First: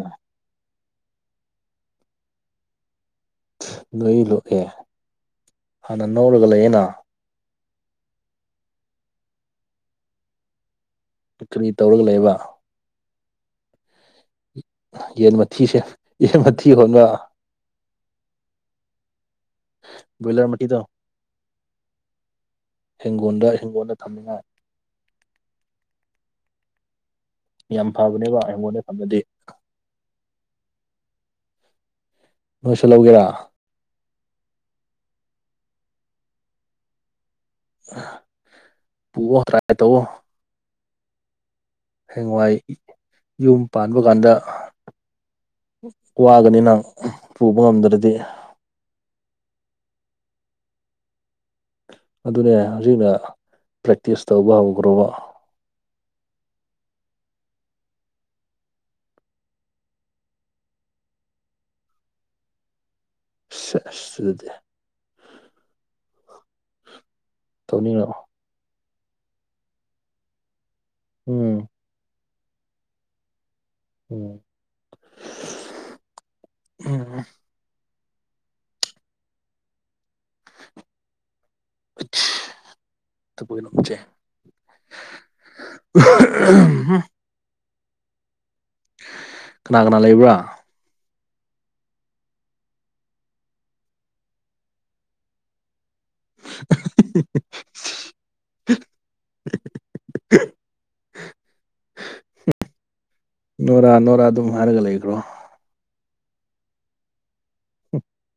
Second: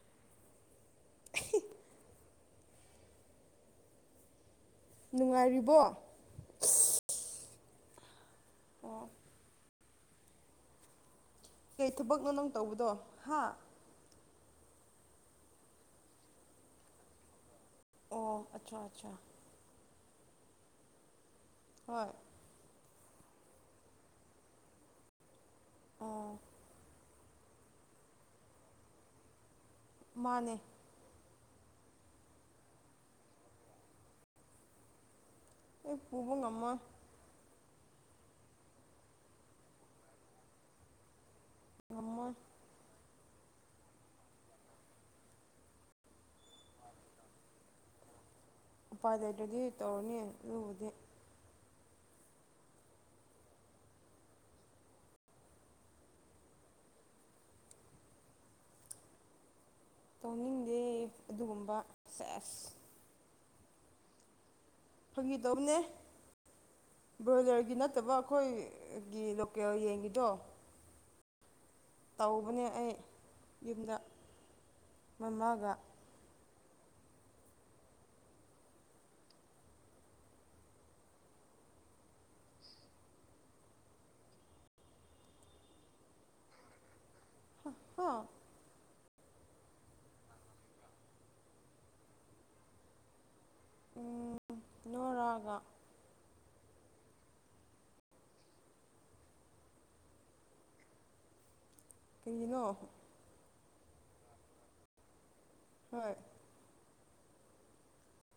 ꯑ [inaudible] ꯅꯣꯏ ꯂꯣꯛꯑꯦ ꯅꯨꯡꯉꯥꯏꯔꯤꯕꯣ ꯍꯥꯟꯅ ꯅꯧꯔꯒ ꯂꯩ ꯑꯩꯅ ꯑꯣ ꯀꯔꯤ ꯀꯩ ꯇꯧꯔꯒ ꯊꯕꯛꯅꯣ ꯂꯩꯕ ꯅꯪ ꯇꯧꯕꯗꯣ ꯍꯥ ꯌꯦꯟ ꯃꯊꯤꯁꯦ ꯌꯦꯟ ꯃꯊꯤ ꯍꯣꯟꯕ ꯑꯣ ꯑꯆꯥ ꯑꯆꯥ ꯕꯣꯏꯂꯔ ꯃꯥꯇꯤꯗꯣ ꯍꯣꯏ ꯍꯤꯡꯒꯣꯜꯗ ꯍꯤꯡꯒꯣꯟꯜꯗ ꯊꯝꯅꯤꯡꯉꯥꯏ ꯑꯥ ꯌꯥꯝ ꯐꯕꯅꯦꯕ ꯑꯩꯉꯣꯟꯗ ꯊꯝꯅꯗꯦ ꯃꯥꯅꯦ ꯅꯣꯏꯁꯨ ꯂꯧꯒꯦꯔꯥ ꯑꯦ ꯄꯨꯕ ꯉꯃ ꯄꯨꯑꯣꯣ ꯀꯔꯥꯏ ꯇꯧꯑꯣꯣ ꯉꯝꯃꯣꯏ ꯍꯦꯡꯋꯥꯏ ꯌꯨꯝ ꯄꯥꯟꯕ ꯀꯥꯟꯗ ꯋꯥꯒꯅꯤ ꯅꯪ ꯄꯨꯕ ꯉꯝꯗ꯭ꯔꯗꯤ ꯎꯄꯥꯗꯩ ꯑꯗꯨꯗꯤ ꯇꯧꯔꯅꯤ ꯂꯨꯕꯗꯤ ꯑꯗꯨꯅꯦ ꯍꯧꯖꯤꯛꯅ ꯄ꯭ꯔꯦꯛꯇꯤꯁ ꯇꯧꯕ ꯍꯧꯈ꯭ꯔꯕ ꯇꯣꯡꯅꯤꯡꯗꯦ ꯑꯗꯨꯒꯨꯝꯕ ꯁꯦꯁ ꯁꯗ ꯐꯪꯈꯤꯗꯧꯅꯦ ꯕ꯭ꯔꯣꯏꯂꯔꯒꯤ ꯅꯠꯇꯕ ꯇꯧꯅꯤꯡꯉꯛꯑꯣ ꯑꯩꯈꯣꯏꯒꯤ ꯂꯣꯀꯦꯜ ꯌꯦꯡꯉꯗꯣ ꯎꯝ ꯇꯧꯕꯅꯦ ꯑꯩ ꯌꯨꯝꯗ ꯎꯝ ꯃꯃꯥꯒ ꯎꯝ ꯑ [inaudible] ꯅꯆꯦ ꯍ ꯀꯅꯥ ꯀꯅꯥ ꯂꯩꯕ꯭ꯔꯥ ꯎꯝ ꯅꯣꯏꯔꯒ [inaudible] [inaudible] ꯀꯔꯤꯒꯤꯅꯣ ꯅꯔꯥ ꯅꯣꯔꯥ ꯑꯗꯨꯝ ꯍꯥꯏꯔꯒ ꯂꯩꯈ꯭ꯔꯣ ꯍꯣꯏ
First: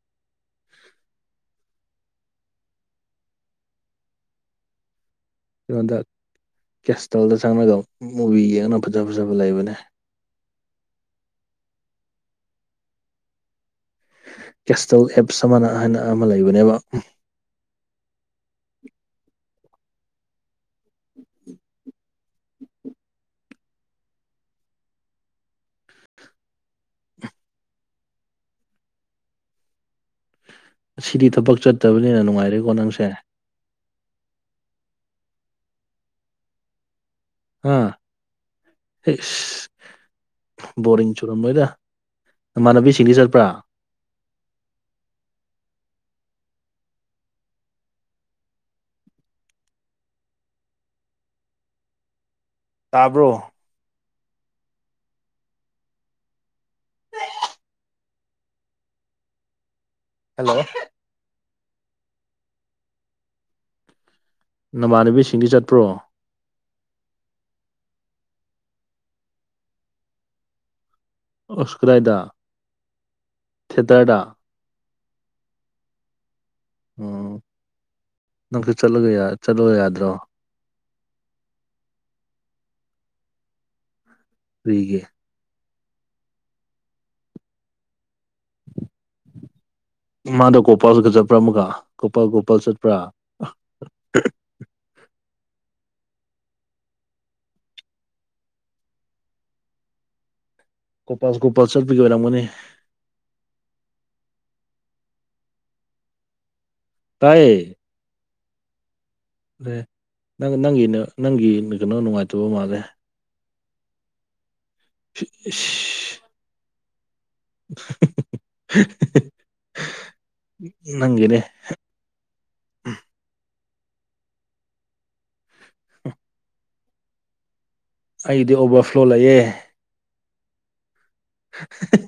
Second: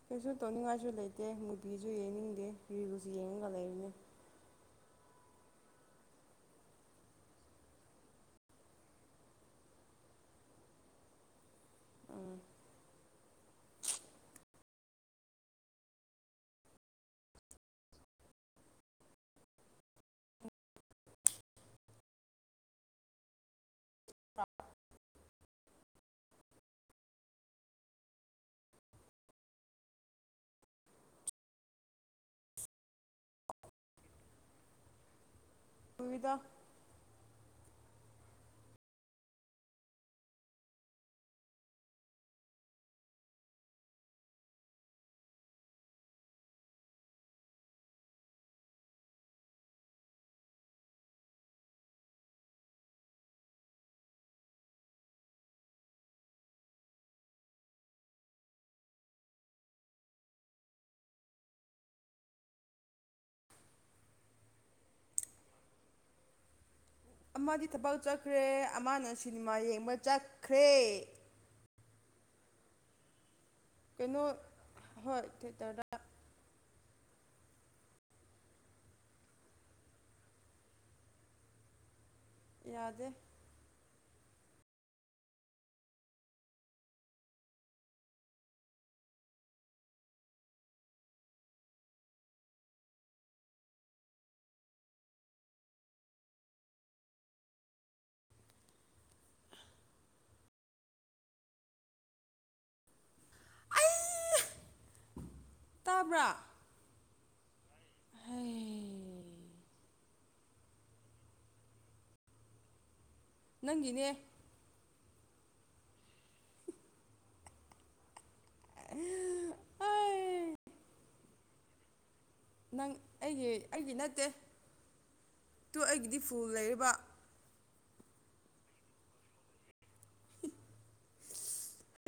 ꯐꯦꯁꯕꯨꯠ ꯇꯧꯅꯤꯡꯉꯥꯏꯁꯨ ꯂꯩꯇꯦ ꯃꯨꯕꯤꯁꯨ ꯌꯦꯡꯅꯤꯡꯗꯦ ꯔꯤꯜꯁꯨ ꯌꯦꯡꯉꯒ ꯂꯩꯔꯤꯅꯦ ꯑꯩꯉꯣꯟꯗ ꯀꯦꯁꯇꯦꯜꯗ ꯆꯪꯉꯒ ꯃꯨꯚꯤ ꯌꯦꯡꯅ ꯐꯖ ꯐꯖꯕ ꯂꯩꯕꯅꯦ ꯎꯥ ꯀꯦꯁꯇꯦꯜ ꯑꯦꯞꯁ ꯑꯃꯅ ꯍꯥꯏꯅ ꯑꯃ ꯂꯩꯕꯅꯦꯕ [inaudible] ꯊ ꯑꯁꯤꯗꯤ ꯊꯕꯛ ꯆꯠꯇꯕꯅꯤꯅ ꯅꯨꯡꯉꯥꯏꯔꯦꯀꯣ ꯅꯪꯁꯦ UNINTELLIGIBLE ꯑꯥ ꯕꯣꯔꯤꯡ ꯆꯨꯔꯝꯂꯣꯏꯗ ꯅꯃꯥꯟꯅꯕꯤꯁꯤꯡꯗꯤ ꯆꯠꯄ꯭ꯔꯥ ꯇꯥꯕ꯭ꯔꯣ ꯍꯂꫭ ꯅꯃꯥꯟꯅꯕꯤꯁꯤꯡꯗꯤ ꯆꯠꯄ꯭ꯔꯣ ꯑꯃꯗꯤ ꯊꯕꯛ ꯆꯠꯈ꯭ꯔꯦ ꯑꯃꯅ ꯁꯤꯅꯦꯃꯥ ꯌꯦꯡꯕ ꯆꯠꯈ꯭ꯔꯦ ꯑꯁꯀꯔꯥꯏꯗ ꯀꯩꯅꯣ ꯍꯣꯏ ꯎ ꯅꯪꯁꯨ ꯆꯠꯂꯒ ꯆꯠꯂ ꯌꯥꯗ꯭ꯔꯣ ꯌꯥꯗꯦ ꯀꯨꯏꯒꯦ ꯃꯥꯗ ꯀꯣꯄꯥꯜꯁꯨꯒ ꯆꯠꯄ꯭ꯔꯥ ꯑꯃꯒ ꯀꯣꯄꯥꯜ ꯀꯣꯄꯥꯜ ꯆꯠꯄ꯭ꯔꯥ ꯒꯄꯥꯜ ꯒꯣꯄꯥꯜ ꯆꯠꯄꯒꯤ ꯑꯣꯏꯔꯝꯒꯅꯤ ꯇꯥꯕ꯭ꯔꯥ ꯇꯥꯏꯌꯦ ꯍꯥꯏ ꯑ ꯅꯪ ꯅꯪꯒꯤ ꯅꯪꯒꯤ ꯀꯩꯅꯣ ꯅꯨꯡꯉꯥꯏꯇꯕ ꯃꯥꯜꯂꯦ ꯅꯪꯒꯤꯅꯦ ꯏꯁ ꯑꯩ ꯅꯪꯒꯤꯅꯦ ꯅꯪ ꯑꯩꯒꯤ ꯑꯩꯒꯤ ꯅꯠꯇꯦ ꯑꯗꯨꯣ ꯑꯩꯒꯤꯗꯤ ꯐꯨ ꯂꯩꯔꯤꯕ ꯑꯩꯗꯤ ꯑꯣꯕꯔꯐ꯭ꯂꯣ ꯂꯩꯌꯦ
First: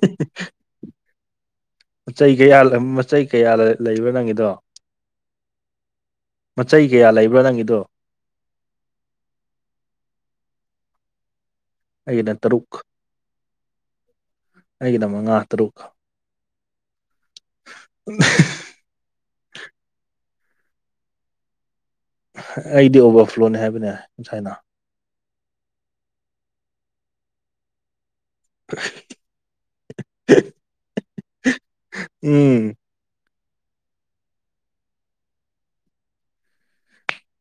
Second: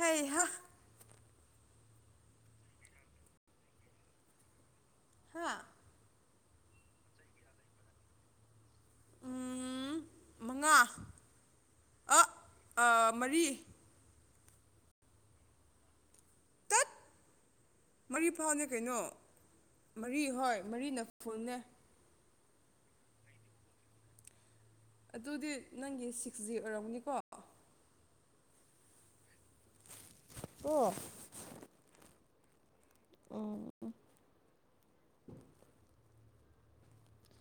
ꯍꯩ ꯍꯥ ꯃꯆꯩ ꯀꯌꯥ ꯃꯆꯩ ꯀꯌꯥ ꯂꯩꯕ꯭ꯔꯥ ꯅꯪꯒꯤꯗꯣ ꯍ ꯃꯆꯩ ꯀꯌꯥ ꯂꯩꯕ꯭ꯔꯣ ꯅꯪꯒꯤꯗꯣ ꯎꯝ ꯃꯉꯥ ꯑ ꯑꯩꯒꯤꯅ ꯇꯔꯨꯛ ꯑ ꯃꯔꯤ ꯑꯩꯒꯤꯅ ꯃꯉꯥ ꯇꯔꯨꯛ ꯇꯠ ꯃꯔꯤ ꯐꯥꯎꯅꯦ ꯀꯩꯅꯣ ꯃꯔꯤ ꯍꯣꯏ ꯃꯔꯤ ꯅꯐꯨꯜꯅꯦ ꯑꯩꯗꯤ ꯑꯣꯕꯔꯐ꯭ꯂꯣꯅꯤ ꯍꯥꯏꯕꯅꯦ ꯉꯁꯥꯏꯅ ꯑꯗꯨꯗꯤ ꯅꯪꯒꯤ ꯁꯤꯛꯁ ꯖꯤ ꯑꯣꯏꯔꯝꯅꯤꯀꯣ ꯍ ꯑꯣ ꯎꯝ ꯑ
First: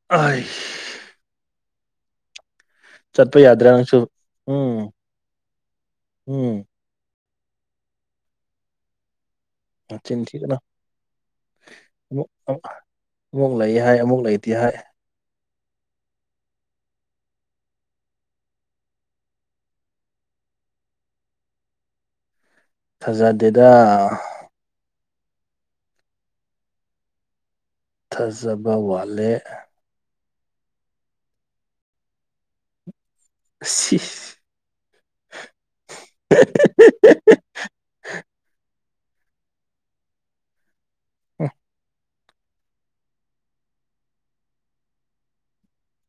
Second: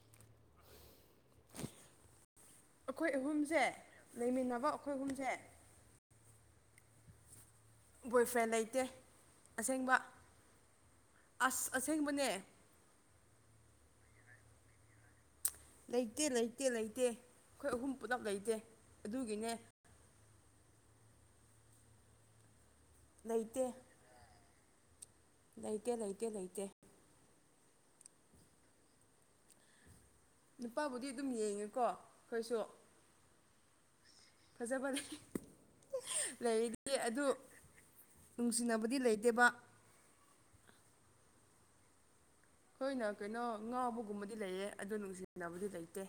ꯑꯣꯏ ꯑꯩꯈꯣꯏ ꯆꯠꯄ ꯑꯍꯨꯝꯁꯦ ꯌꯥꯗ꯭ꯔꯥ ꯅꯪꯁꯨ ꯂꯩꯃꯤꯟꯅꯕ ꯎꯝ ꯑꯩꯈꯣꯏ ꯑꯍꯨꯝꯁꯦ ꯎꯝ ꯕꯣꯏꯐ꯭ꯔꯦꯟ ꯂꯩꯇꯦ ꯑꯁꯦꯡꯕ ꯃꯆꯤꯟ ꯊꯤꯒꯅꯨ ꯑꯁ ꯑꯁꯦꯡꯕꯅꯦ ꯑꯃꯨꯛ ꯑꯃꯨꯛ ꯂꯩ ꯍꯥꯏ ꯑꯃꯨꯛ ꯂꯩꯇꯦ ꯍꯥꯏ ꯂꯩꯇꯦ ꯂꯩꯇꯦ ꯂꯩꯇꯦ ꯑꯩꯈꯣꯏ ꯑꯍꯨꯝ ꯄꯨꯂꯞ ꯂꯩꯇꯦ ꯑꯗꯨꯒꯤꯅꯦ ꯂꯩꯇꯦ ꯐꯖꯗꯦꯗ ꯂꯩꯇꯦ ꯂꯩꯇꯦ ꯂꯩꯇꯦ ꯊꯥꯖꯕ ꯋꯥꯂꯦ ꯅꯨꯄꯥꯕꯨꯗꯤ ꯑꯗꯨꯝ ꯌꯦꯡꯉꯦꯀꯣ ꯑꯩꯈꯣꯏꯁꯨ ꯑ ꯁꯤ ꯐꯖꯕ ꯂꯩꯔꯤꯗꯤ ꯑꯗꯨ ꯅꯨꯡꯁꯤꯅꯕꯗꯤ ꯂꯩꯇꯦꯕ ꯑ ꯑꯩꯈꯣꯏꯅ ꯀꯩꯅꯣ ꯉꯥꯎꯕꯒꯨꯝꯕꯗꯤ ꯂꯩꯌꯦ ꯑꯗꯨ ꯅꯨꯡꯁꯤꯅꯕꯗꯤ ꯂꯩꯇꯦ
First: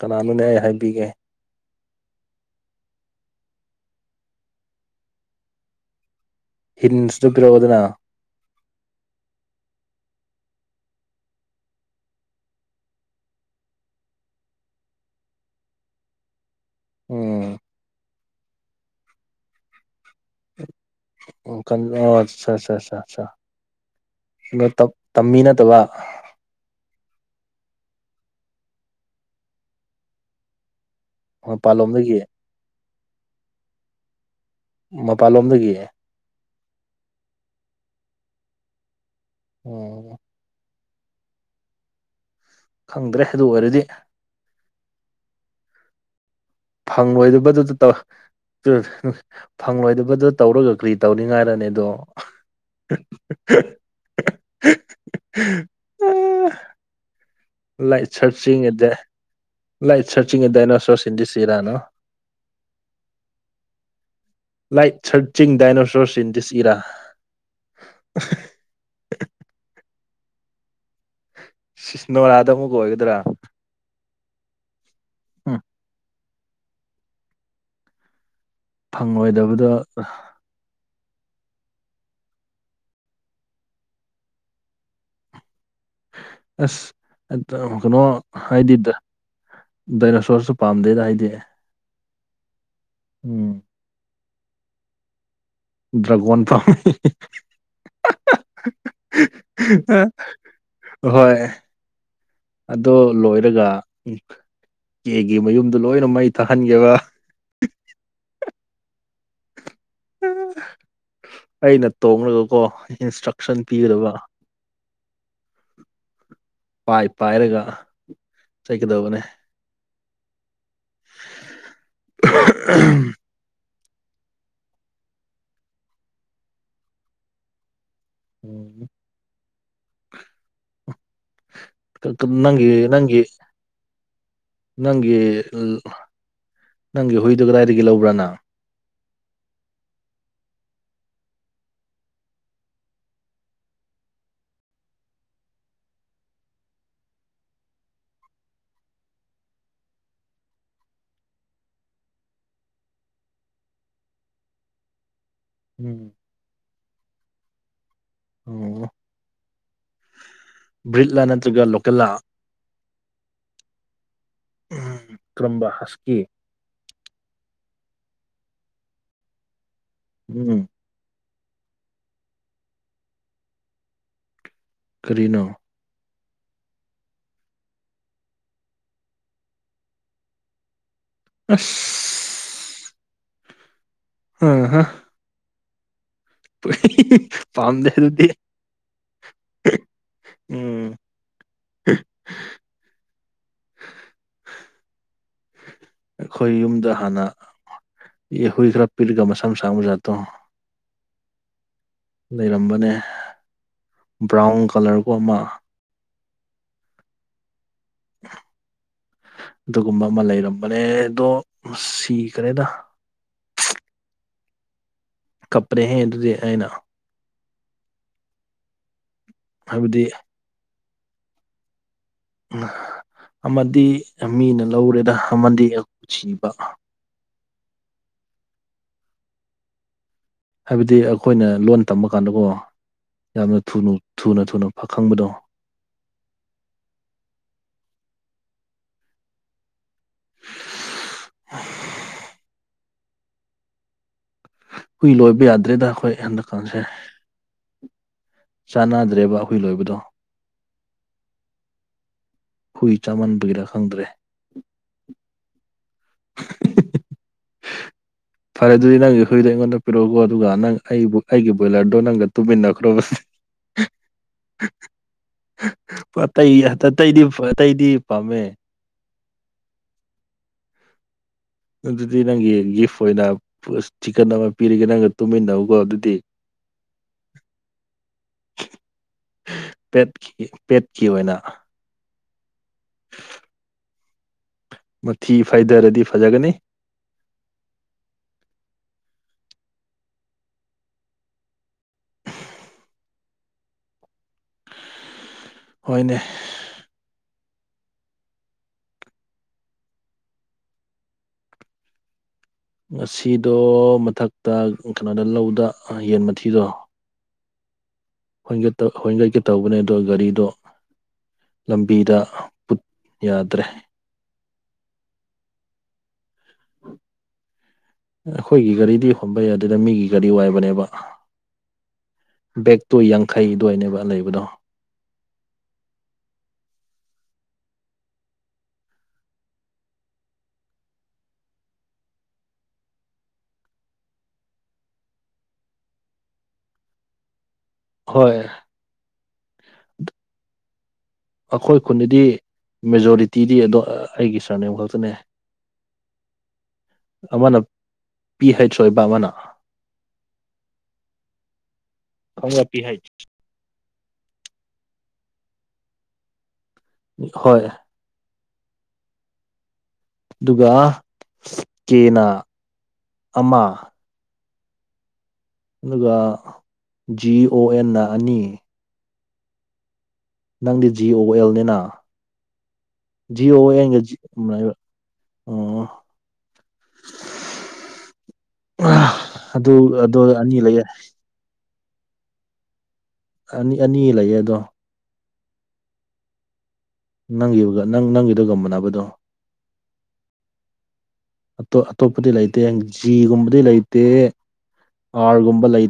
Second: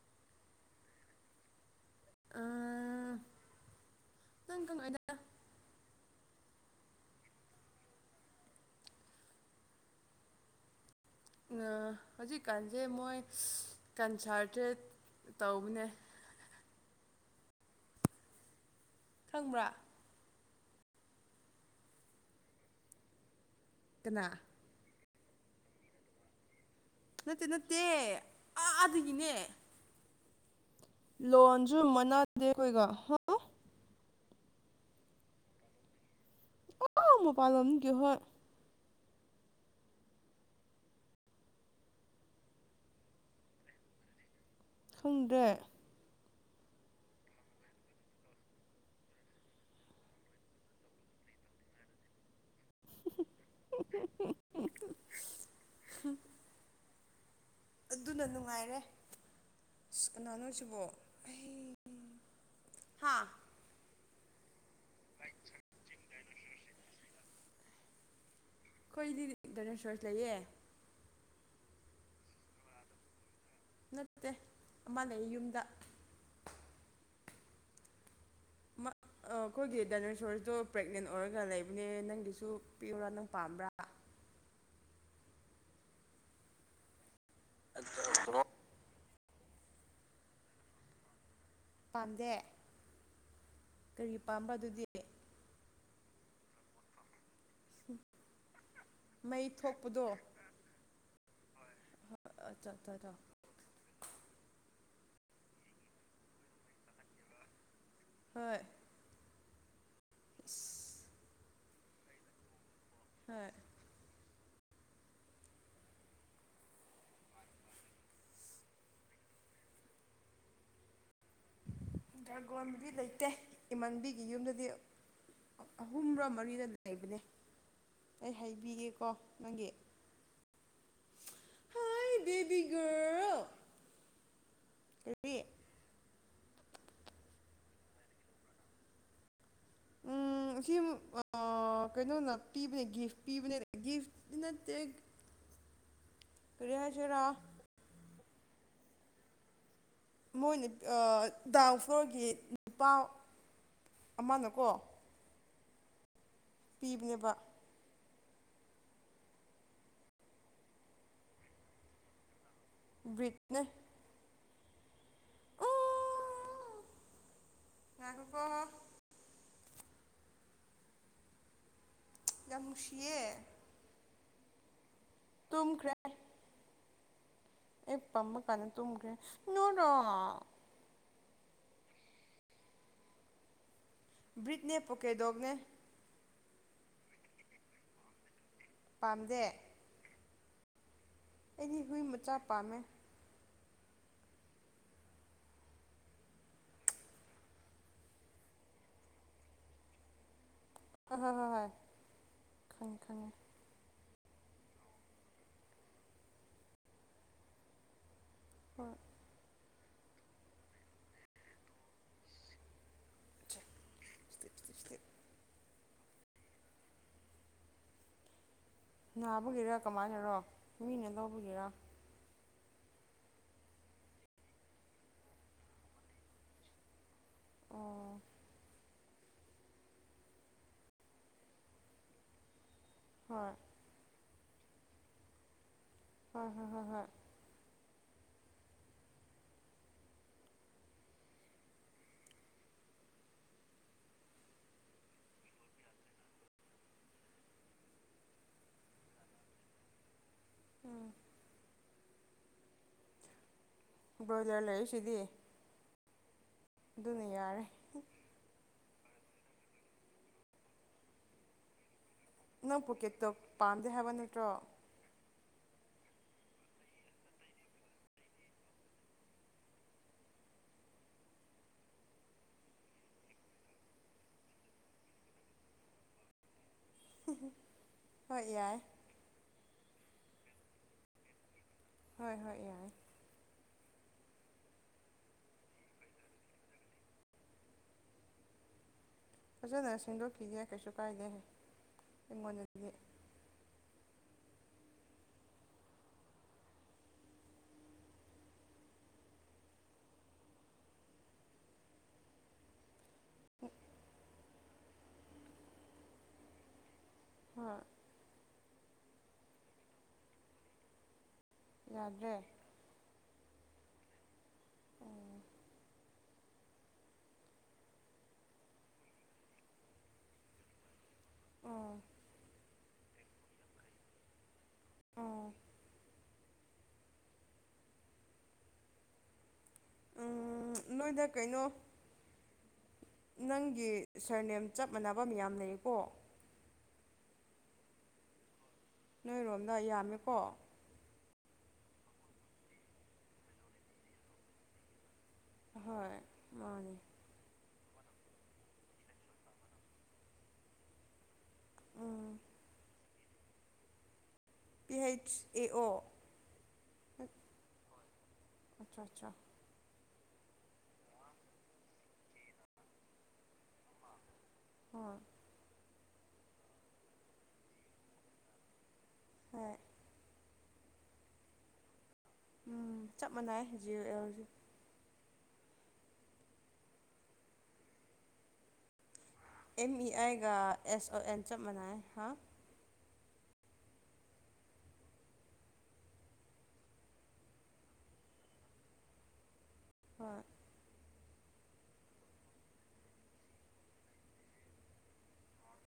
ꯀꯅꯥꯅꯣꯅꯦ ꯑꯩ ꯍꯥꯏꯕꯤꯒꯦ ꯅꯪ ꯀꯃꯥꯏꯅ ꯍꯤꯟꯁꯇꯣ ꯄꯤꯔꯛꯑꯣ ꯑꯗꯨꯅ ꯍꯧꯖꯤꯛꯀꯥꯟꯁꯦ ꯃꯣꯏ ꯀꯟꯁꯥꯔꯇ꯭ꯔꯦꯠ ꯇꯧꯕꯅꯦ ꯎꯝ ꯈꯪꯕ꯭ꯔꯥ ꯑꯣ ꯑꯆꯥ ꯑꯆꯥ ꯑ ꯀꯅꯥ ꯇꯝꯃꯤ ꯅꯠꯇꯕ ꯅꯠꯇꯦ ꯅꯠꯇꯦ ꯑꯗꯥꯒꯤꯅꯦ ꯂꯣꯟꯁꯨ ꯃꯄꯥꯟꯂꯣꯝꯗꯒꯤ ꯃꯅꯥꯗꯦ ꯑꯩꯈꫭꯏꯒ ꯃꯄꯥꯟꯂꯣꯝꯗꯒꯤ ꯑꯥꯎ ꯃꯣ ꯄꯜꯂꯝꯝ ꯀꯣꯍꯣꯏ ꯑꯣꯝ ꯈꯪꯗ꯭ꯔꯦ ꯑꯗꯨ ꯑꯣꯏꯔꯗꯤ ꯈꯨꯡꯗꯦ ꯐꯪꯉꯣꯏꯗꯕꯗꯨꯗ ꯇꯧ ꯐꯪꯂꯣꯏꯗꯕꯗꯣ ꯇꯧꯔꯒ ꯀ꯭ꯔꯤ ꯇꯧꯅꯤꯡꯉꯥꯏꯔꯅꯤ ꯑꯗꯣ ꯑꯣ ꯑꯗꯨꯅ ꯅꯨꯡꯉꯥꯏꯔꯦ ꯑꯦꯗ ꯂꯥꯏꯠ ꯁꯔꯆꯤꯡ ꯑꯦ ꯀꯅꯥꯅꯣꯁꯤꯕꯣ ꯗꯥꯏꯅꯣꯁꯣꯔꯁ ꯏꯟ ꯗꯤꯁ ꯏꯔꯥ ꯑꯩ ꯅꯣ ꯍꯥꯥ light searching dinosaurs in this era ꯑꯩꯈꯣꯏꯗꯤ ꯅꯦꯔ ꯁꯣꯔꯁ ꯂꯩꯌꯦ ꯁꯤꯁ ꯅꯣꯔꯥꯗ ꯑꯃꯨꯛ ꯑꯣꯏꯒꯗ꯭ꯔꯥ ꯅꯠꯇꯦ ꯑꯃ ꯂꯩ ꯎꯝ ꯌꯨꯝꯗ ꯐꯪꯂꯣꯏꯗꯕꯗꯣ ꯑꯩꯈꯣꯏꯒꯤ ꯗꯥꯏꯅꯦꯁꯣꯔꯗꯣ ꯄ꯭ꯔꯦꯒꯅꯦꯟ ꯑꯣꯏꯔꯒ ꯂꯩꯕꯅꯦ ꯅꯪꯒꯤꯁꯨ ꯄꯤꯎꯔꯥ ꯅꯪ ꯄꯥꯝꯕ꯭ꯔꯥ ꯑꯁ ꯀꯩꯅꯣ ꯍꯥꯏꯗꯤꯗ ꯗꯥꯏꯅꯣꯁꯣꯔꯁꯨ ꯄꯥꯝꯗꯦꯗ ꯍꯥꯏꯗꯤ ꯄꯝꯗꯦ ꯎꯝ ꯀꯔꯤ ꯄꯥꯝꯕ ꯑꯗꯨꯗꯤ ꯗ꯭ꯔꯒꯣꯟ ꯐꯥꯎꯅꯤ ꯃꯩ ꯊꯣꯛꯄꯗꯣ ꯍꯣꯏ ꯑꯗꯣ ꯂꯣꯏ ꯑꯗꯨꯒ ꯎ ꯀꯦꯒꯤ ꯃꯌꯨꯝꯗꯨꯣ ꯂꯣꯏꯅ ꯃꯩ ꯊꯥꯍꯟꯒꯦꯕ ꯍꯣꯏ [unintelligible] ꯑꯩꯅ ꯇꯣꯡꯡꯂꯒꯀꯣ ꯍꯣꯏ ꯏꯟꯁꯇ꯭ꯔꯛꯁꯟ ꯄꯤꯒꯗꯕ ꯄꯥꯏ ꯄꯥꯏꯔꯒ ꯆꯠꯀꯗꯧꯕꯅꯦ ꯗꯔꯒꯣꯟꯕꯤ ꯂꯩꯇꯦ ꯏꯃꯥꯟꯕꯤꯒꯤ ꯌꯨꯝꯗꯗꯤ ꯑꯍꯨꯝꯕꯥ ꯃꯔꯤꯗ ꯂꯩꯕꯅꯦ ꯑꯩ ꯎꯝ ꯍꯥꯏꯕꯤꯒꯦꯀꯣ ꯅꯪꯒꯤ ꯍꯥꯏ ꯀ- ꯀ- ꯅꯪꯒꯤ ꯅꯪꯒꯤ ꯦꯕꯤꯒꯔ ꯅꯪꯒꯤ ꯅꯪꯒꯤ ꯍꯨꯏꯗꯨꯣ ꯀꯗꯥꯏꯗꯒꯤ ꯂꯧꯕ꯭ꯔꯥꯅ ꯎꯝ ꯁꯤ ꯑꯃ ꯀꯩꯅꯣꯅ ꯄꯤꯕꯅꯦ ꯒꯤꯐ ꯄꯤꯕꯅꯦ ꯒꯤꯐ ꯅꯠꯇꯦ ꯀꯔꯤ ꯍꯥꯏꯁꯤꯔꯥ ꯃꯣꯏ ꯗꯥꯎꯟ ꯐ꯭ꯂꯣꯔꯒꯤ ꯅꯨꯄꯥ ꯑꯃꯅꯀꯣ ꯎꯝ ꯄꯤꯕꯅꯦꯕ ꯑꯣꯝ ꯕ꯭ꯔꯤꯠꯂꯥ ꯅꯠꯇ꯭ꯔꯒ ꯂꯣꯀꯜꯂꯥ ꯕꯤꯠꯅꯤ ꯀꯔꯝꯕ ꯍꯁꯀꯤ ꯉꯥꯏꯈꫭꯀꫭ ꯎꯝ ꯌꯥꯝꯅꯨꯡꯁꯤꯌꯦ ꯀꯔꯤꯅꯣ ꯇꯨꯝꯈ꯭ꯔꯦ ꯄꯝꯃ ꯀꯟꯗꯥ ꯇꯨꯝꯈ꯭ꯔꯦ ꯅꯣ ꯅꫭ ꯑꯁ ꯕ꯭ꯔꯤꯠꯅꯦ ꯄꯣꯀꯦꯗꯣꯛꯅꯦ ꯄꯝꯗꯦ ꯑꯗꯨꯗꯤ ꯄꯥꯝꯗꯦ ꯎꯝ ꯑꯩꯗꯤ ꯍꯨꯏ ꯃꯆꯥ ꯄꯥꯝꯃꯦ ꯑꯩꯈꯣꯏ ꯌꯨꯝꯗ ꯍꯥꯟꯅ ꯍꯨꯏ ꯈ꯭ꯔ ꯄꯤꯛꯑꯒꯥ ꯃꯁꯝ ꯁꯥꯡꯕꯥ ꯖꯥꯠꯇꫭ ꯍꯥꯏ ꯍꯣꯏ ꯂꯩꯔꯝꯕꯅꯦ ꯈꯪꯉꯦ ꯈꯪꯉꯦ ꯕ꯭ꯔꯥꯎꯟ ꯀꯂꯔꯕꯨ ꯑꯃ [inaudible] ꯍꯣꯏ ꯑꯗꯨꯒꯨꯝꯕ ꯑꯃ ꯂꯩꯔꯝꯕꯅꯦ ꯑꯗꯣ ꯁꯤꯈꯔꯦꯗ [unintelligible] ꯀꯄ꯭ꯔꯦ ꯍꯦꯛ ꯑꯗꯨꯗꯤ ꯑꯩꯅ ꯅꯥꯕꯒꯤꯔ ꯍꯥꯏꯕꯗꯤ ꯀꯃꯥꯏꯅꯔꯣ ꯃꯤꯅ ꯂꯧꯕꯒꯤꯔꯥ ꯑꯃꯗꯤ ꯃꯤꯅ ꯂꯧꯔꯦꯗ ꯑꯃꯗꯤ ꯁꯤꯕ ꯑꯣ ꯍꯥꯏꯕꯗꯤ ꯑꯩꯈꯣꯏꯅ ꯂꯣꯟ ꯇꯝꯕ ꯀꯥꯟꯗꯀꯣ ꯍꯣꯏ ꯌꯥꯝꯅ ꯊꯨꯅ ꯊꯨꯅ ꯈꯪꯕꯗꯣ ꯎꯝ ꯎꯝ [inaudible] ꯍꯨꯏ ꯂꯣꯏꯕ ꯌꯥꯗ꯭ꯔꯦꯗ ꯑꯩꯈꯣꯏ ꯍꯟꯗꯛꯀꯥꯟꯁꯦ ꯆꯥꯅꯗ꯭ꯔꯦꯕ ꯑꯩꯈꯣꯏ ꯂꯣꯏꯕꯗꯣ ꯎꯝ ꯍꯨꯏ ꯆꯥꯃꯟꯕꯒꯤꯔ ꯈꯪꯗ꯭ꯔꯦ ꯂꯩꯁꯤꯗꯤ ꯑꯗꯨꯅ ꯌꯥꯔꯦ ꯐꯔꯦ ꯑꯗꯨꯗꯤ ꯅꯪꯒꯤ ꯍꯨꯏꯗꯣ ꯑꯩꯉꯣꯟꯗ ꯄꯤꯔꯛꯎꯀꯣ ꯑꯗꯨꯒ ꯅꯪ ꯑꯩꯕꯨ ꯑꯩꯒꯤ ꯕꯣꯏꯂꯔꯗꯣ ꯅꯪꯒ ꯅꯪ ꯇꯨꯃꯤꯟꯅꯈ꯭ꯔꯣꯕ ꯄꯣꯀꯦꯠꯗꫭꯛ ꯄꯥꯝꯗꯦ ꯍꯥꯏꯕ ꯅꯠꯇ꯭ꯔꯣ ꯑꯇꯩ ꯑꯇꯩꯗꯤ ꯑꯇꯩꯗꯤ ꯄꯥꯝꯃꯦ ꯑꯗꯨꯗꯤ ꯅꯪꯒꯤ ꯒꯤꯐ ꯑꯣꯏꯅ ꯆꯤꯛꯀꯟ ꯑꯃ ꯄꯤꯔꯤꯒꯦ ꯅꯪꯒ ꯇꯨꯝꯃꯤꯟꯅꯧꯀꯣ ꯑꯗꯨꯗꯤ [inaudible] ꯍꯣꯏ ꯌꯥꯏ ꯄꯦꯠꯀꯤ ꯄꯦꯠꯀꯤ ꯑꯣꯏꯅ ꯍꯣꯏ ꯍꯣꯏ ꯌꯥꯏ꯫ ꯃꯊꯤ ꯐꯥꯏꯗꯔꯗꯤ ꯐꯖꯒꯅꯤ꯫ ꯐꯖꯅ ꯁꯦꯡꯗꯣꯛꯈꯤꯒꯦ ꯀꯩꯁꯨ ꯀꯥꯏꯗꯦ ꯑꯩꯉꯣꯟꯗꯗꯤ꯫ ꯍꯣꯏꯅꯦ꯫ ꯉꯁꯤꯗꯣ ꯃꯊꯛꯇ ꯀꯩꯅꯣꯗ ꯂꯧꯗ ꯌꯦꯟ ꯃꯊꯤꯗꯣ꯫ ꯍꯥꯥ꯫ ꯍꫭꯟꯒꯠꯇ ꯍꫭꯟꯒꯠꯀꯦ ꯇꯧꯕꯅꯦ ꯑꯗꯣ ꯒꯥꯔꯤꯗꯣ ꯂꯝꯕꯤꯗ ꯌꯥꯗ꯭ꯔꯦ ꯄꯨꯠ ꯌꯥꯗ꯭ꯔꯦ꯫ ꯑꯈꯣꯏꯒꯤ ꯒꯥꯔꯤꯗꯤ ꯍꯣꯟꯕ ꯌꯥꯗꯦꯗ ꯃꯤꯒꯤ ꯒꯥꯔꯤ ꯋꯥꯏꯕꯅꯦꯕ꯫ ꯑꫭ꯫ ꯕꯦꯒꯛꯇꫭ ꯌꯥꯡꯈꯩ ꯗ꯭ꯋꯥꯏꯅꯦꯕ ꯂꯩꯕꯗꯣ꯫ ꯑꫭ꯫ ꯎ ꯅꯣꯏꯗ ꯀꯩꯅꯣ ꯅꯪꯒꯤ ꯁꯔꯅꯦꯝ ꯆꯞ ꯃꯥꯟꯅꯕ ꯃꯌꯥꯝ ꯂꯩꯀꯣ꯫ ꯍꯣꯏ꯫ ꯅꯣꯏꯔꯣꯝꯗ ꯌꯥꯝꯃꯦꯀꯣ꯫ ꯑꯩꯈꯣꯏ ꯈꯨꯟꯗꯗꯤ ꯃꯦꯖꯣꯔꯤꯇꯤꯗꯤ ꯑꯗꯣ ꯑꯩꯒꯤ ꯁꯥꯔꯅꯦꯝ ꯈꯛꯇꯅꯦ꯫ ꯑꯍꯣꯏ ꯃꯥꯅꯦ꯫ ꯑꯃꯅ ꯄꯤ ꯍꯩꯆ ꯑꯣꯏꯕ ꯑꯃꯅ ꯎꯝ [inaudible] ꯄꯤ ꯍꯩꯆ ꯑꯦ ꯑꯣ꯫ ꯃꯤꯛ ꯍꯣꯏ꯫ ꯑꯆꯥ ꯑꯆꯥ꯫ ꯑꯗꯨꯒꯥ ꯀꯦꯅꯥ ꯑꯃꯥ꯫ ꯍꯣꯏ꯫ ꯑꯗꯨꯒ ꯖꯤ ꯑꯣ ꯑꯦꯟꯅ ꯑꯅꯤ꯫ ꯍꫭꯏ꯫ ꯅꯪꯗꯤ ꯖꯤ ꯑꯣ ꯑꯦꯜꯅꯤꯅ ꯎꯝ ꯆꯞ ꯖꯤꯌꯣ ꯃꯥꯟꯅꯩ ꯖꯤ ꯑꯦꯟꯒ ꯑꯦꯜ ꯃꯅꯩꯕ꯫ ꯑꯣ꯫ [unintelligible] [unintelligible] ꯑꯗꯨ ꯑꯦꯝ ꯏ ꯑꯗꫭ ꯑꯥꯏꯒ ꯑꯅꯤ ꯂꯩꯌꯦ꯫ ꯑꯦꯁ ꯑꯣ ꯑꯦꯟ ꯆꯞ ꯃꯅꯥꯏ ꯍꯥ꯫ ꯑꯅꯤ ꯑꯅꯤ ꯂꯩꯌꯦ ꯑꯗꯣ꯫ ꯅꯪꯒꯤꯎꯒ ꯅꯪ ꯅꯪꯒꯤꯗꯨꯒ ꯃꯥꯅꯕꯗꯣ꯫ ꯍꯣꯏ꯫ ꯑꯇꫭ ꯑꯇꯣꯞꯄꯗꯤ ꯂꯩꯇꯦ ꯖꯤꯒꯨꯝꯕꯗꯤ ꯂꯩꯇꯦ ꯑꯥꯔꯒꯨꯝꯕ ꯂꯩ